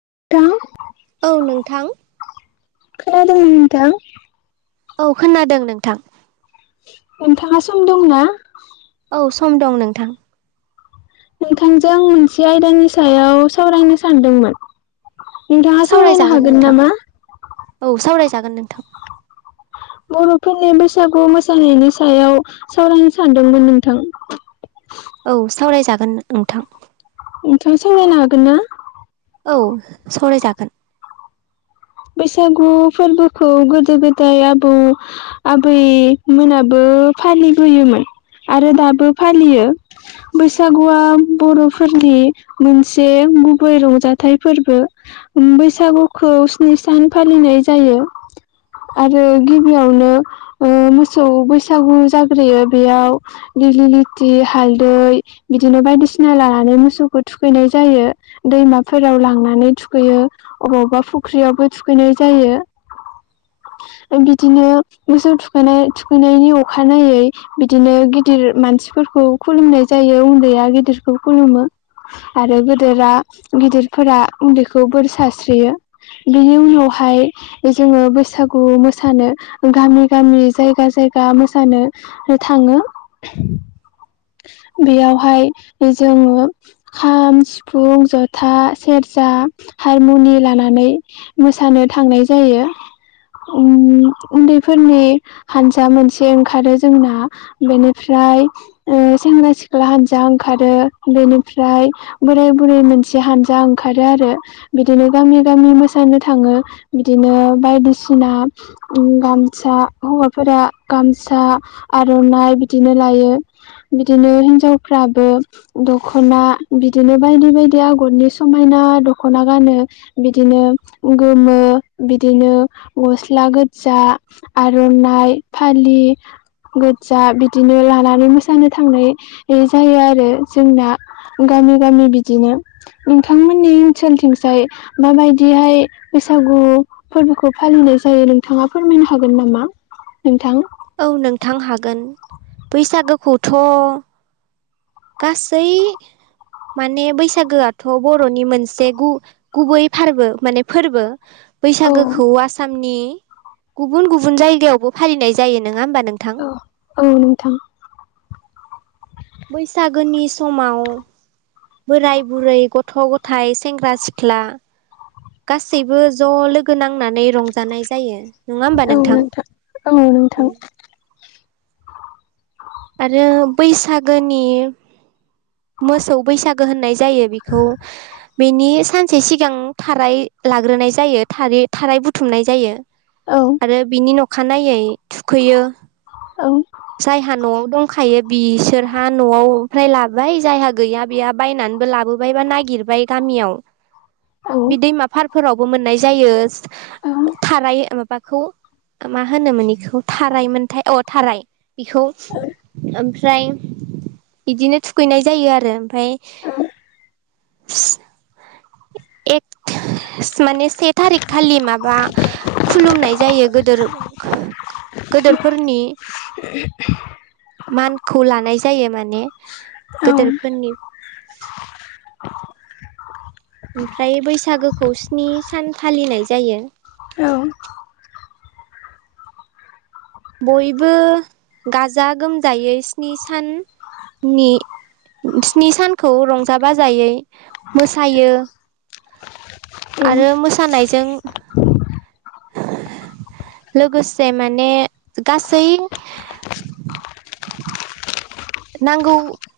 [inaudible] औ नोंथां खोनादों नोंथां। औ खोनादों नोंथां। नोंथाङा सम दंना? औ सम दं नोंथां। नोंथांजों मोनसे आयदानि सायाव सावरायनो सानदोंमोन। नोंथाङा सावरायनो सावरायजागोन हागोन नामा? जागोन नोंथां। बर'फोरनि बैसागु मोसानायनि सायाव सावरायनो सानदोंमोन नोंथां [inaudible] औ सावरायजागोन नोंथां। नोंथां सावरायनो हागोन ना? औ सावरायजागोन। बैसागु फोरबोखौ गोदो गोदाय आबौ आबैमोनाबो फालिबोयोमोन आरो दाबो फालियो बैसागुया बर' फोरनि मोनसे गुबै रंजाथाइ फोरबो बैसागुखौ जि सान फालिनाय जायो। आरो गिबियावनो ओ मोसौ बैसागु जाग्रोयो बेयाव दिग्लिलिथि हालदै बिदिनो बायदिसिना लानानै मोसौखौ थुखैनाय जायो। दैमाफोराव लांनानै थुखैयो अबा अबा फुख्रियावबो थुखैनाय जायो। [inaudible] बिदिनो मोसौ थुखैनाय थुखैनायनि अखानायै बिदिनो गिदिर मानसि मानसिफोरखौ खुलुमनाय जायो उनदैया गिदिरखौ खुलुमो। आरो गोदोरा गिदिरफोरा उनदैखौ बोर सास्रियो। बेनि उनावहाय जोङो बैसागु मोसानो गामि गामि जायगा जायगा जायगा मोसानो थाङो। बेयावहाय जोङो खाम, सिफुं, ज'था, सेरजा जा हारमुनि लानानै मोसानो थांनाय जायो। उनदैफोरनि हानजा मोनसे ओंखारो जोंना बेनिफ्राय ओ सेंग्रा सिख्ला हानजा ओंखारो बेनिफ्राय बोराय बुरै मोनसे हानजा ओंखारो आरो बिदिनो गामि गामि मोसानो थाङो बिदिनो बायदिसिना गामसा हौवाफोर या गामसा आर'नाइ बिदिनो लायो। बिदिनो हिनजावफ्राबो दख'ना बिदिनो बायदि बायदि आगरनि समायना ना दख'ना गानो। बिदिनो गोमो बिदिनो ग'स्ला गोजा आर'नाइ नाय फालि गोजा बिदिनो लानानै मोसानो थांनाय जायो आरो जोंना गामि गामि बिदिनो नोंथांमोननि ओनसोलथिंजाय माबायदिहाय बैसागु फोरबोखौ फालिनाय जायो नोंथाङा फोरमायनो हागोन नामा? नोंथां औ नोंथां हागोन बैसागोखौथ' गासै माने बैसागोयाथ' बर'नि मोनसे गु गुबै फारबो माने फोरबो औ बैसागोखौ आसामनि गुबुन गुबुन जायगायावबो फालिनाय जायो नोङा होनबा औ औ नोंथां। बैसागोनि समाव बोराय बुरै गथ' गथाइ सेंग्रा सिख्ला गासैबो ज' लोगो नांनानै रंजानाय जायो। नङा होमबा औ नोंथां औ नोंथां आरो बैसागोनि मोसौ बैसागो होननाय जायो बेखौ बिनि सानसे सिगां थाराय लाग्रोनाय जायो थाराय बुथुमनाय जायो औ आरो बिनि न'खानायनायै थुखैयो औ जायहा न'याव दंखायो बिसोरहा न'आव लाबाय जायहा गैया बेहा बायनानैबो लाबोबाय बा नागिर गिरबाय गामियाव औ बे दैमा फारफोरावबो मोननाय जायो औ थाराय माबाखौ मा होनोमोन बेखौ थारायमोनथाय अ थाराय बेखौ ओमफ्राय बिदिनो थुखैनाय जायो आरो ओमफ्राय एक माने से थारिख खालि माबा खुलुमनाय जायो गोदोर गोदोरफोरनि मानखौ लानाय जायो माने औ गेदोरफोरनि ओमफ्राय बैसागोखौ स्नि सान फालिनाय जायो औ बयबो गाजा गोमजायै स्नि सान नि स्नि सानखौ रंजा बाजायै मोसायो औ आरो मोसानायजों लोगोसे माने गासै नांगौ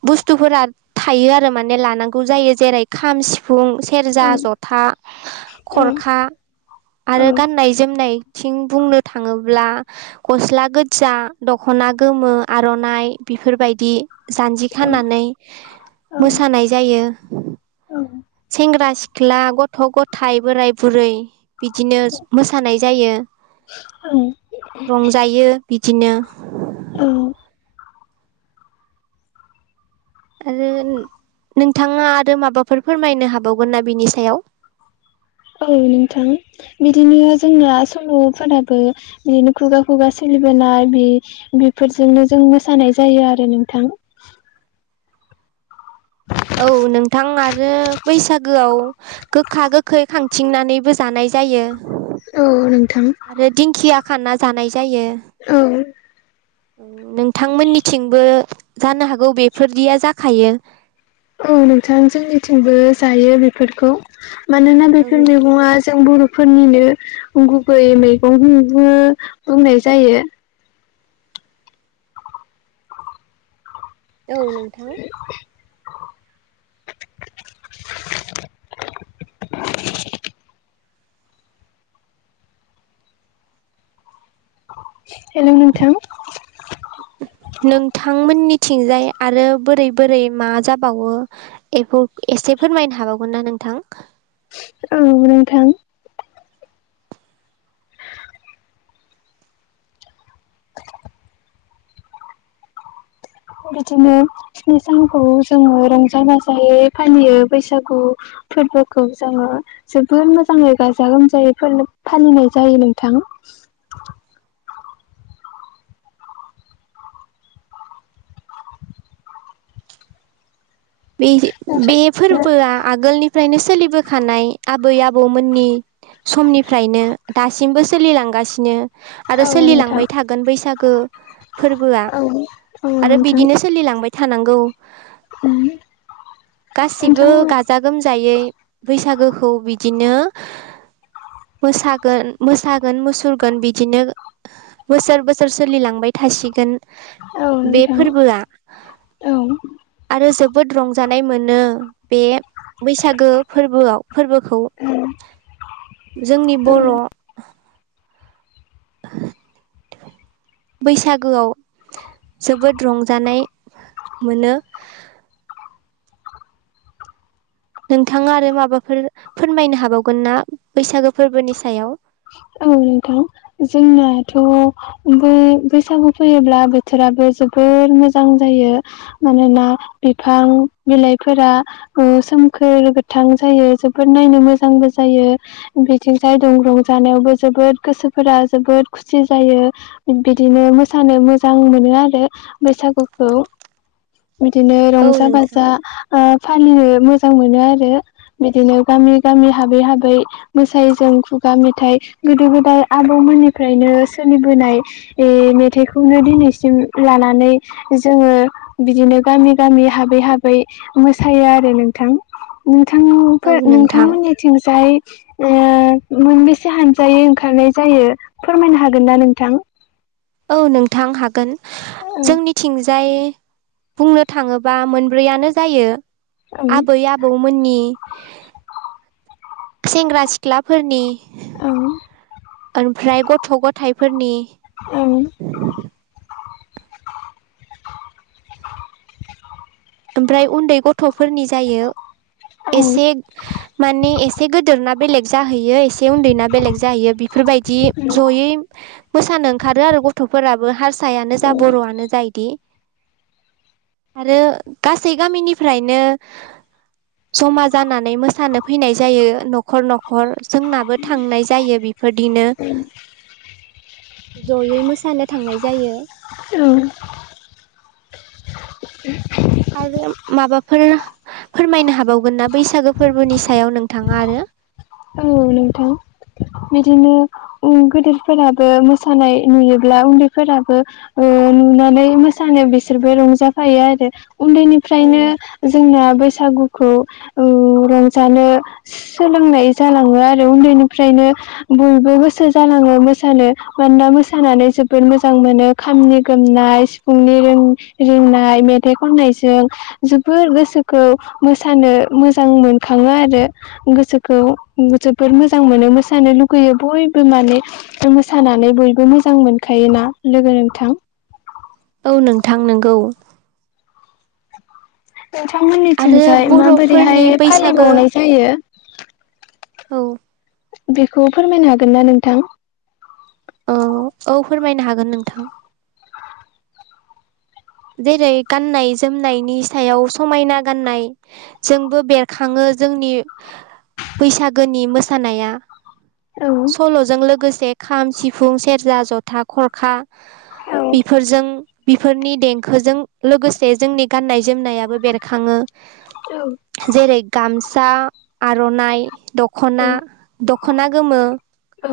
बुस्थुफोरा थायो आरो माने लानांगौ जायो जेरै खाम सिफुं सेरजा जथा खरखा औ आरो गाननाय जोमनायथिं बुंनो थाङोब्ला गस्ला गोजा दखना ना गोमो आर'नाइ बेफोरबायदि दि जान्जि खानानै मोसानाय जायो सेंग्रा सिख्ला गथ' गथाय बोराय बुरै बिदिनो मोसानाय जायो [unintelligible] रंजायो बिदिनो औ आरो नोंथाङा आरो माबाफोर फोरमायनो हाबावगोन ना बिनि सायाव [inaudible] औ नोंथां बिदिनो जोंना सल'फोराबो बिदिनो खुगा खुगा सोलि नाय बेफोरजोंनो जों मोसानाय जायो आरो नोंथां औ नोंथां आरो बैसागोआव गोखा गोखै खांथिंनानैबो जानाय जायो औ नों आरो दिंखिया खाना जानाय औ औ नोंथांमोननिथिंबो जानो हागौ बेफोरदिया जाखायो औ नोंथां जोंनिथिंबो जायो बेफोरखौ मानोना बेफोर औ मैगङा जों बर' फोरनिनो गुबै मैगं [unintelligible] बुंनाय जायो औ नोंथां हेल' नोंथां थिंजाय आरो बोरै बोरै मा जाबावो बेखौ एसे फोरमायनो हाबावगोन ना नों थां औ नोंथां बिदिनो स्नि सानखौ जोङो रंजा बाजायै फालियो बैसागु फोरबोखौ जोङो जोबोर मोजाङै गाजा गोमजायै फालिनाय जायो नोंथां [inaudible] बे बे फोरबोआ आगोलनिफ्रायनो सोलिबोखानाय आबै आबौमोननि समनिफ्रायनो दासिमबो सोलिलांगासिनो आरो औ नोंथां सोलिलांबाय थागोन बैसागो फोरबोआ औ औ आरो बिदिनो सोलिलांबाय थानांगौ उम गासिबो गाजा गोमजायै बैसागोखौ बिदि बिदिनो मोसागोन मोसागोन मुसुरगोन बिदिनो बोसोर बोसोर सोलिलांबाय थासिगोन औ बे नोंथां फोरबोआ औ आरो जोब- बोद रंजानाय मोनो बे बैसागो फोरबोआव फोरबोखौ जोंनि औ बर' [inaudible] बैसागोआव जोबोद रंजानाय मोनो नोंथाङा आरो माबाफोर फोरमायनो हाबावगोन ना बैसागो फोरबोनि सायाव औ नोंथां जोंनाथ' बे बैसागु फैयोब्ला बोथोराबो जोबोर मोजां जायो मोनोना बिफां बिलाइफोरा सोमखोर गोथां जायो जोबोद नायनो मोजांबो जायो बिथिं जाय दं रंजा - नायावबो जोबोद गोसोफोरा जोबोद खुसि जायो बिदिनो मोसानो मोजां मोनो आरो बैसागुखौ बिदिनो औ रंजा नोंथां बाजा फालिनो मोजां मोनो आरो बिदिनो गामि गामि हाबै हाबै मोसायो जों खुगा मेथाइ मेथाइ गोदो गोदाय आबौमोननिफ्रायनो सोलिबोनाय ओ मेथाइखौनो दिनैसिम लानानै जोङो बिदिनो गामि गामि हाबै हाबै मोसायो आरो नोंथां औ नोंथांनि‌ नोंथां नोंथांमोननिथिंजाय ओ एसे हानजायै ओंखारनाय जायो फोरमायनो हागोन ना नोंथां औ नोंथां हागोन औ जोंनिथिं जाय बुंनो थाङोबा मोनब्रैयानो जायो औ आबै आबौमोननि सेंग्रा सिख्लाफोरनि औ ओमफ्राय गथ' गथाइफोरनि औ ओमफ्राय उन्दै गथ'फोरनि जायो औ एसे माने एसे गोदोर ना बेलेग जाहैयो एसे उन्दै बेलेग जाहैयो बेफोरबायदि जयै मोसानो ओंखारो आरो गथ'फोराबो हारसायानो जा बर'आनो जा बिदि आरो गासै गामिनिफ्रायनो जमा जानानै मोसानो फैनाय जायो न'खर न'खर जोंनाबो थांनाय जायो बेफोरदिनो [inaudible] जयै मोसानो थांनाय जायो [inaudible] आरो माबाफोर फोरमायनो हाबावगोन ना बैसागो फोरबोनि सायाव नोंथाङा आरो औ नोंथां बिदिनो ओ गोदोरफोराबो मोसानाय नुयोब्ला उन्दैफोराबो ओ ओ नुनानै मोसानो बिसोरबो रंजाफायो आरो उन्दैनिफ्रायनो औ जोंना बिसोर बैसागुखौ ओ रंजानो सोलोंनाय जालाङो आरो उन्दैनिफ्रायनो बयबो गोसो जालाङो मोसानो मानोना मोसानानै जोबोद मोजां मोनो खामनि गोमनाय सिफुंनि रिंनाय मेथाइ खननायजों जोबोर गोसोखौ मोसानो मोजां मोनखाङो आरो गोसोखौ जोबोर मोजां मोनो मोसानो लुगैयो बयबो माने मोसानानै बयबो मोजां मोनखायो खायोना लोगो नोंथां औ नोंथां नोंगौ। आरो नोंथांमोननिथिंजाय माबोरैहाय बर'फोरनि बैसागो फालिबावनाय जायो। औ बेखौ फोरमायनो हागोन ना नोंथां? औ औ फोरमायनो हागोन नोंथां। जेरै गान्नाय जोमनायनि सायाव समायना गाननाय जोंबो बेरखाङो। जोंनि बैसागोनि मोसानाया औ सल'जों लोगोसे खाम, सिफुं, सेरजा, जथा, खरखा औ बिफोरजों बिफोरनि दें खोजों लोगोसे जोंनि गाननाय-जोमनायाबो बेरखाङो। जेरै गामसा, आर'नाइ दख'ना दख'ना गोमो औ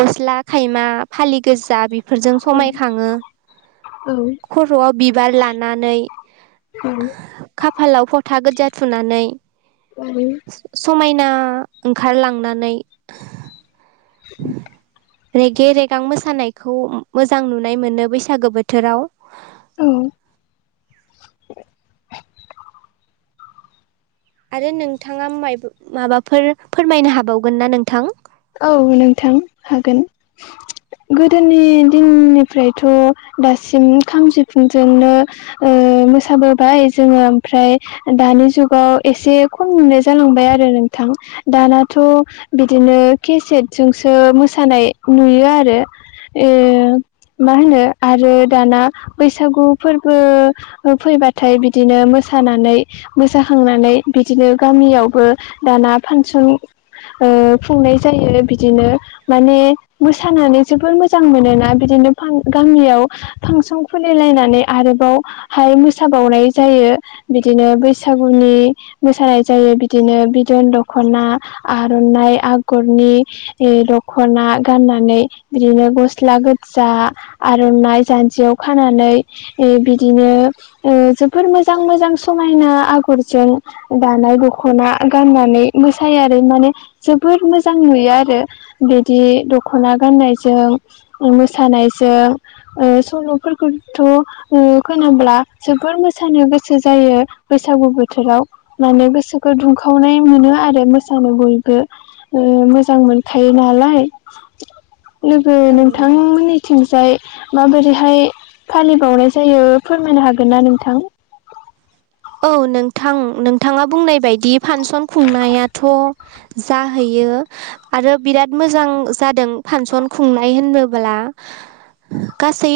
गस्ला खायमा फालि गोजा बिफोरजों समाय खाङो। खर'आव बिबार लानानै खाफालाव फथा गोजा थुनानै आरो समायना ओंखारलांनानै उम रेगे रेगां मोसानायखौ मोजां नुनाय मोनो बैसागो बोथोराव औ आरो नोंथाङा मायबा माबाफोर फोरमायनो हाबावगोन ना नोंथां? औ नोंथां हागोन। गोदोनि दिननिफ्रायथ' दासिम खाम सिफुंजोंनो ओ मोसाबोबाय जोङो ओमफ्राय दानि जुगाव एसे खम नुनाय जालांबाय आरो नों थां दानाथ' बिदिनो केसेटजोंसो मोसानाय नुयो आरो ओ मा होनो आरो दाना बैसागु फोरबो फैबाथाय बिदिनो मो सानानै मोसाखांनानै बिदिनो गामियावबो दाना फांसन फुंनाय जायो बिदिनो माने मोसानानै जोबोर मोजां मोनोना बिदिनो फां गामियाव फांसन खुलिलायनानै आरोबावहाय मोसाबावनाय जायो बिदिनो बै सागुनि मोसानाय जायो बिदिनो बिदन दख'ना आर'नाइ आ गरनि दखना गाननानै बिदिनो गस्ला गोजा आरो नाय जानजियाव खानानै ओ बिदिनो ओ जोबोर मोजां मोजां समायना आगरजों दानाय दख'ना गाननानै मोसायो आरो माने जोबोर मोजां मोजां नुयो आरो बिदि दख'ना गाननायजों मोसानायजों ओ सल'फोरखौथ' ओ खोनाब्ला जोबोर मोसानो गोसो जायो गो बैसागु बोथोराव माने गोसोखौ दुंखावनाय मोनो आरो मोसानो बयबो ओ मोजां मोनखायो नालाय लोगो औ नोंथां नोंथांमोननिथिंजाय माबोरैहाय फालिबावनाय जायो फोरमायनो हागोन ना नोंथां? औ नोंथां नोंथाङा बुंनाय बायदि फानसन खुंनायाथ' जाहैयो आरो बिराद मोजां जादों फानसन खुंनाय होननोब्ला गासै